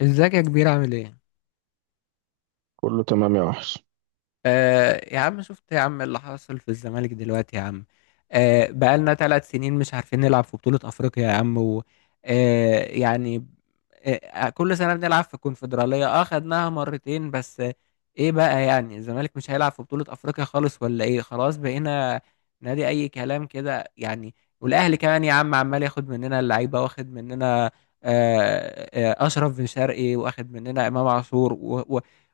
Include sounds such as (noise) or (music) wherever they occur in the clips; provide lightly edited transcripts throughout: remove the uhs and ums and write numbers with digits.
ازيك يا كبير عامل ايه؟ كله تمام يا وحش. يا عم شفت يا عم اللي حصل في الزمالك دلوقتي يا عم. بقالنا 3 سنين مش عارفين نلعب في بطولة أفريقيا يا عم و يعني كل سنة بنلعب في الكونفدرالية، خدناها مرتين بس. ايه بقى يعني؟ الزمالك مش هيلعب في بطولة أفريقيا خالص ولا ايه؟ خلاص بقينا نادي أي كلام كده يعني. والأهلي كمان يا عم عمال ياخد مننا اللعيبة، واخد مننا أشرف بن شرقي، واخد مننا إمام عاشور،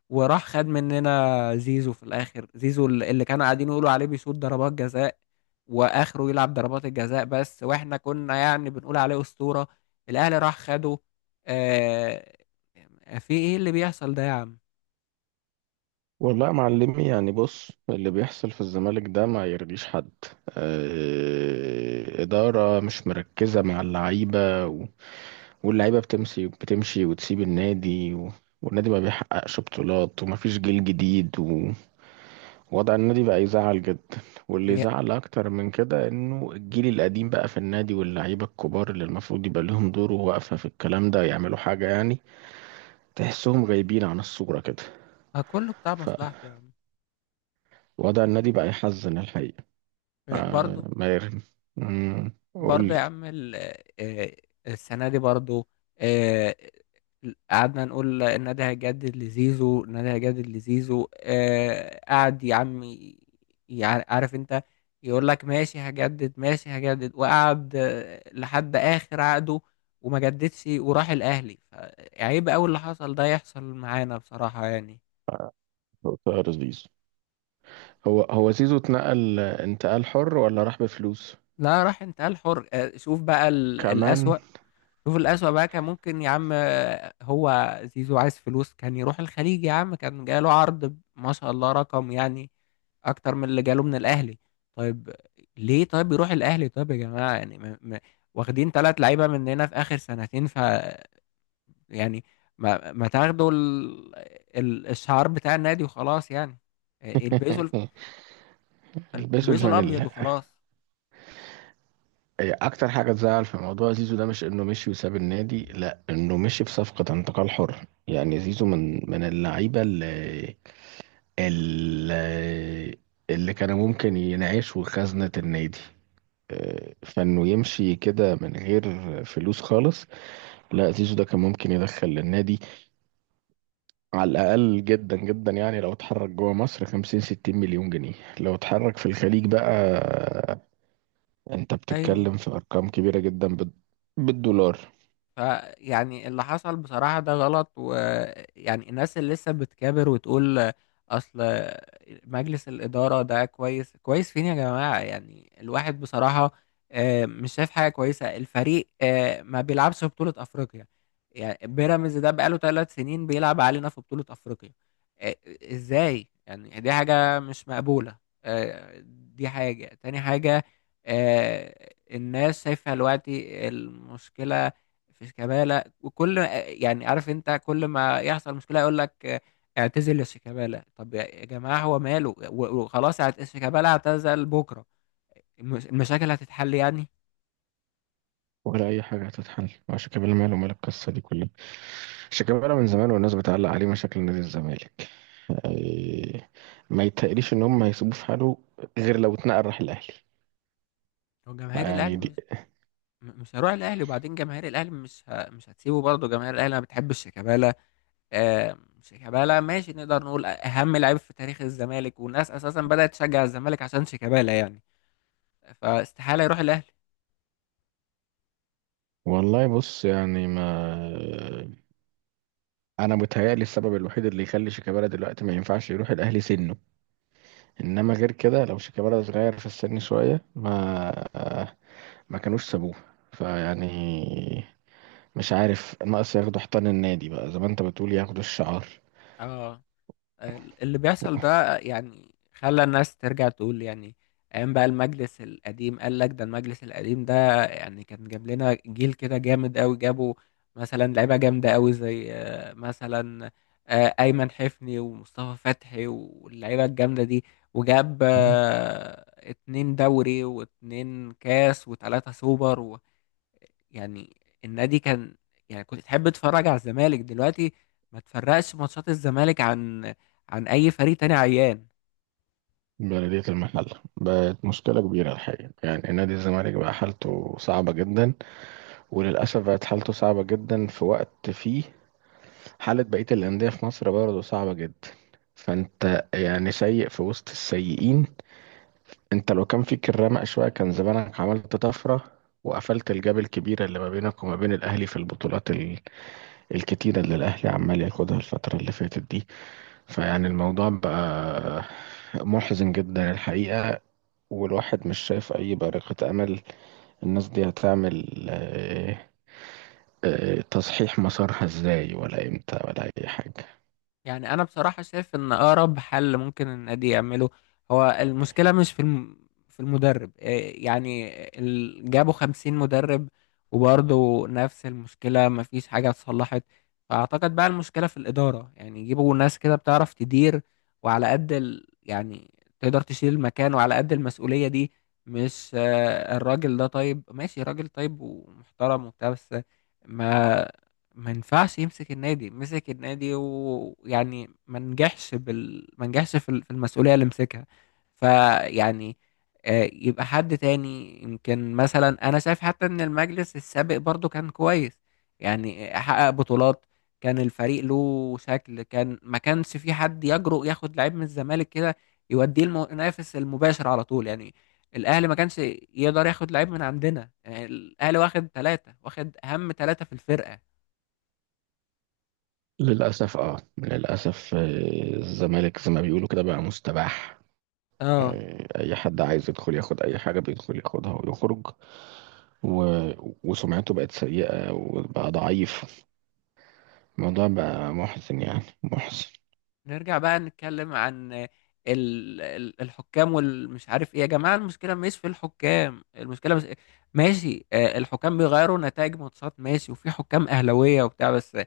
وراح خد مننا زيزو في الاخر. زيزو اللي كانوا قاعدين يقولوا عليه بيصوت ضربات جزاء، واخره يلعب ضربات الجزاء بس، واحنا كنا يعني بنقول عليه اسطورة. الاهلي راح خده. آه في ايه اللي بيحصل ده يا عم؟ والله يا معلمي، يعني بص، اللي بيحصل في الزمالك ده ما يرضيش حد. إدارة مش مركزة مع اللعيبة واللعيبة بتمشي وتسيب النادي والنادي ما بيحققش بطولات ومفيش جيل جديد ووضع النادي بقى يزعل جدا. واللي يا- يزعل أكتر من كده إنه الجيل القديم بقى في النادي، واللعيبة الكبار اللي المفروض يبقى لهم دور وواقفة في الكلام ده يعملوا حاجة يعني، تحسهم غايبين عن الصورة كده. ما كله بتاع مصلحته يا عم. وضع النادي بقى يحزن الحقيقة. آه برضه. ميرن. مم، قول لي. برضه يا عم آه، السنة دي برضه، آه، قعدنا نقول النادي هيجدد لزيزو، النادي هيجدد لزيزو، قعد يا عم عارف انت، يقول لك ماشي هجدد ماشي هجدد، وقعد لحد آخر عقده وما جددش وراح الأهلي. عيب أوي اللي حصل ده يحصل معانا بصراحة يعني. طاهر الزيزو. هو زيزو اتنقل انتقال حر ولا راح بفلوس لا راح انتقال حر. شوف بقى كمان؟ الأسوأ. شوف الأسوأ بقى. كان ممكن يا عم، هو زيزو عايز فلوس كان يروح الخليج يا عم، كان جاله عرض ما شاء الله رقم يعني أكتر من اللي جاله من الأهلي. طيب ليه طيب يروح الأهلي؟ طيب يا جماعة يعني ما واخدين ثلاث لعيبة مننا في آخر سنتين، ف يعني ما تاخدوا الشعار بتاع النادي وخلاص يعني. البسوا ال- (laughs) البسوا البسوا الأبيض الفانيلا. وخلاص. هي اكتر حاجة تزعل في موضوع زيزو ده مش انه مشي وساب النادي، لا، انه مشي في صفقة انتقال حر. يعني زيزو من اللعيبة اللي اللي كانوا ممكن ينعيشوا خزنة النادي. فانه يمشي كده من غير فلوس خالص، لا، زيزو ده كان ممكن يدخل للنادي على الأقل جدا جدا يعني لو اتحرك جوه مصر 50 60 مليون جنيه. لو اتحرك في الخليج بقى، انت أيوه، بتتكلم في أرقام كبيرة جدا بالدولار. فيعني اللي حصل بصراحة ده غلط، ويعني الناس اللي لسه بتكابر وتقول أصل مجلس الإدارة ده كويس، كويس فين يا جماعة؟ يعني الواحد بصراحة مش شايف حاجة كويسة. الفريق ما بيلعبش في بطولة أفريقيا، يعني بيراميدز ده بقاله 3 سنين بيلعب علينا في بطولة أفريقيا. آه، إزاي يعني؟ دي حاجة مش مقبولة. آه، دي حاجة، تاني حاجة. الناس شايفة دلوقتي المشكلة، مفيش كمالة. وكل يعني عارف انت كل ما يحصل مشكلة يقول لك اعتزل شيكابالا. طب يا جماعة هو ماله؟ وخلاص شيكابالا اعتزل بكرة، المشاكل هتتحل يعني؟ ولا أي حاجة هتتحل مع شيكابالا. ماله مال القصة دي كلها؟ شيكابالا من زمان والناس بتعلق عليه مشاكل نادي الزمالك. إيه، ما يتقريش إن هم هيسيبوه في حاله غير لو اتنقل راح الأهلي. هو جماهير الاهلي يعني دي، مش، مش هروح الاهلي. وبعدين جماهير الاهلي مش هتسيبه، برضه جماهير الاهلي ما بتحبش شيكابالا. شيكابالا ماشي، نقدر نقول اهم لعيب في تاريخ الزمالك، والناس اساسا بدأت تشجع الزمالك عشان شيكابالا يعني، فاستحالة يروح الاهلي. والله بص، يعني ما انا متهيألي السبب الوحيد اللي يخلي شيكابالا دلوقتي ما ينفعش يروح الاهلي سنه، انما غير كده لو شيكابالا صغير في السن شويه ما كانوش سابوه. فيعني مش عارف، ناقص ياخدوا حيطان النادي بقى زي ما انت بتقول، ياخدوا الشعار. اه اللي بيحصل ده يعني خلى الناس ترجع تقول يعني ايام بقى المجلس القديم. قال لك ده المجلس القديم ده يعني كان جاب لنا جيل كده جامد قوي، جابوا مثلا لعيبه جامده قوي زي مثلا ايمن حفني ومصطفى فتحي واللعيبه الجامده دي، وجاب مم. اتنين دوري واتنين كاس وتلاته سوبر يعني. النادي كان، يعني كنت تحب تتفرج على الزمالك. دلوقتي ما تفرقش ماتشات الزمالك عن عن اي فريق تاني عيان. بلدية المحل بقت مشكلة كبيرة الحقيقة. يعني نادي الزمالك بقى حالته صعبة جدا، وللأسف بقت حالته صعبة جدا في وقت فيه حالة بقية الأندية في مصر برضه صعبة جدا. فأنت يعني سيء في وسط السيئين. انت لو كان فيك الرمق شوية كان زمانك عملت طفرة وقفلت الجاب الكبيرة اللي ما بينك وما بين الأهلي في الكتيرة اللي الأهلي عمال ياخدها الفترة اللي فاتت دي. فيعني الموضوع بقى محزن جدا الحقيقة، والواحد مش شايف أي بارقة أمل. الناس دي هتعمل تصحيح مسارها ازاي ولا امتى ولا أي حاجة؟ يعني انا بصراحه شايف ان اقرب حل ممكن النادي يعمله، هو المشكله مش في في المدرب، إيه يعني؟ جابوا 50 مدرب وبرضه نفس المشكله، مفيش حاجه اتصلحت. فاعتقد بقى المشكله في الاداره، يعني يجيبوا ناس كده بتعرف تدير وعلى قد يعني تقدر تشيل المكان وعلى قد المسؤوليه دي. مش الراجل ده طيب ماشي، راجل طيب ومحترم وبتاع، بس ما ما ينفعش يمسك النادي. مسك النادي، ويعني ما نجحش في في المسؤولية اللي مسكها. فيعني يبقى حد تاني. يمكن مثلا انا شايف حتى ان المجلس السابق برضو كان كويس، يعني حقق بطولات، كان الفريق له شكل، كان ما كانش في حد يجرؤ ياخد لعيب من الزمالك كده يوديه المنافس المباشر على طول، يعني الاهلي ما كانش يقدر ياخد لعيب من عندنا. يعني الاهلي واخد ثلاثة، واخد اهم ثلاثة في الفرقة. للأسف اه، للأسف، الزمالك زي ما بيقولوا كده بقى مستباح. اه أي حد عايز يدخل ياخد أي حاجة بيدخل ياخدها ويخرج و... وسمعته بقت سيئة وبقى ضعيف. الموضوع بقى محزن يعني محزن. نرجع بقى نتكلم عن الحكام والمش عارف ايه. يا جماعة المشكلة مش في الحكام، المشكلة مش ماشي. الحكام بيغيروا نتائج ماتشات ماشي، وفي حكام أهلاوية وبتاع، بس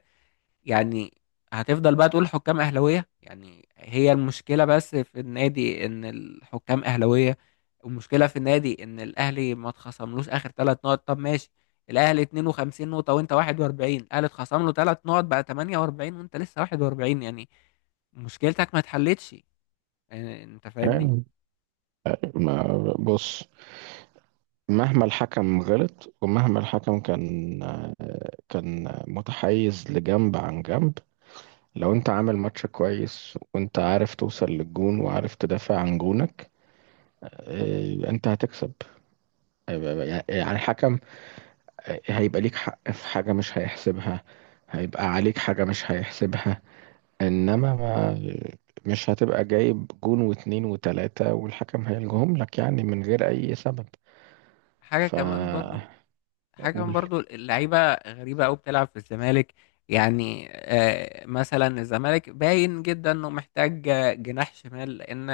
يعني هتفضل بقى تقول حكام أهلاوية؟ يعني هي المشكلة بس في النادي إن الحكام أهلاوية؟ المشكلة في النادي إن الأهلي ما اتخصملوش آخر 3 نقط. طب ماشي، الأهلي 52 نقطة وأنت 41، الأهلي اتخصم له 3 نقط بقى 48 وأنت لسه 41، يعني مشكلتك ما اتحلتش. يعني أنت فاهمني؟ يعني ما بص مهما الحكم غلط ومهما الحكم كان متحيز لجنب عن جنب، لو انت عامل ماتش كويس وانت عارف توصل للجون وعارف تدافع عن جونك، اه، انت هتكسب. آه، يعني الحكم هيبقى ليك حق في حاجة مش هيحسبها، هيبقى عليك حاجة مش هيحسبها، انما ما مش هتبقى جايب جون واتنين وتلاتة والحكم هيلجهم لك يعني من غير اي سبب. حاجة كمان فأقول، برضو حاجة كمان برضو، اللعيبة غريبة أوي بتلعب في الزمالك. يعني مثلا الزمالك باين جدا إنه محتاج جناح شمال، لأن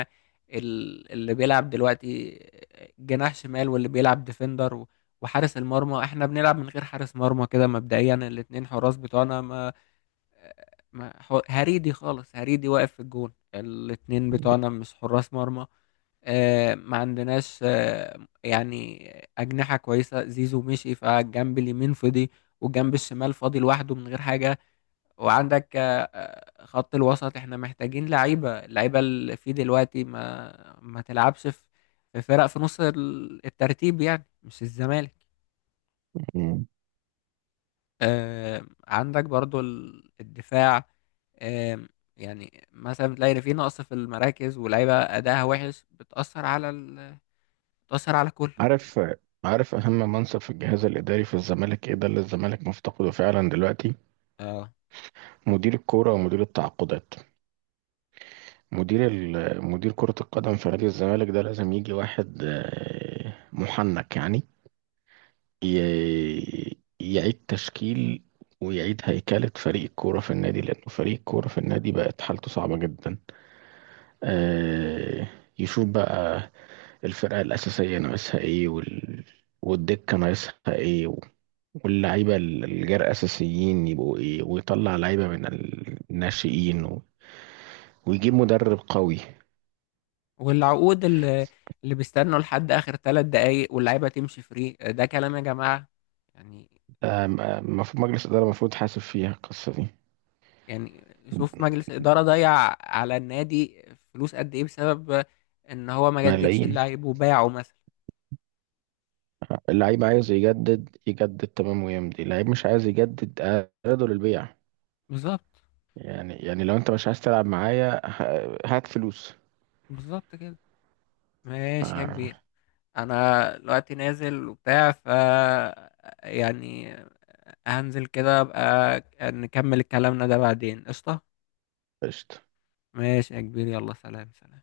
اللي بيلعب دلوقتي جناح شمال واللي بيلعب ديفندر وحارس المرمى، احنا بنلعب من غير حارس مرمى كده مبدئيا. الاتنين حراس بتوعنا، ما هريدي خالص، هريدي واقف في الجون. الاتنين بتوعنا مش حراس مرمى. ما عندناش يعني أجنحة كويسة. زيزو مشي، فالجنب اليمين فضي والجنب الشمال فاضي لوحده من غير حاجة. وعندك خط الوسط، احنا محتاجين لعيبة. اللعيبة اللي فيه دلوقتي ما تلعبش في، في فرق في نص الترتيب يعني، مش الزمالك. عندك برضو الدفاع، آم، يعني مثلا بتلاقي في نقص في المراكز ولعيبة أداها وحش بتأثر على بتأثر على كله. عارف عارف اهم منصب في الجهاز الاداري في الزمالك ايه، ده اللي الزمالك مفتقده فعلا دلوقتي؟ اه مدير الكوره ومدير التعاقدات. مدير كره القدم في نادي الزمالك ده لازم يجي واحد محنك يعني، يعيد تشكيل ويعيد هيكلة فريق الكورة في النادي، لأنه فريق الكورة في النادي بقت حالته صعبة جدا. آه، يشوف بقى الفرقة الأساسية ناقصها إيه، والدكة ناقصها إيه، واللعيبة ال- الجرأة أساسيين يبقوا إيه، ويطلع لعيبة من الناشئين ويجيب مدرب قوي. والعقود اللي بيستنوا لحد اخر 3 دقايق واللعيبه تمشي فري، ده كلام يا جماعه يعني المفروض مجلس إدارة المفروض حاسب فيها القصة دي. يعني شوف مجلس اداره ضيع على النادي فلوس قد ايه بسبب ان هو ما جددش ملايين. اللعيب وباعه مثلا. اللعيب عايز يجدد، يجدد تمام ويمضي. اللعيب مش عايز يجدد، أعرضه للبيع. بالظبط. يعني لو انت مش عايز تلعب معايا، هات فلوس. بالظبط كده. ماشي يا آه، كبير، انا دلوقتي نازل وبتاع ف يعني هنزل كده. ابقى نكمل كلامنا ده بعدين قشطه. قشطة. ماشي يا كبير، يلا سلام سلام.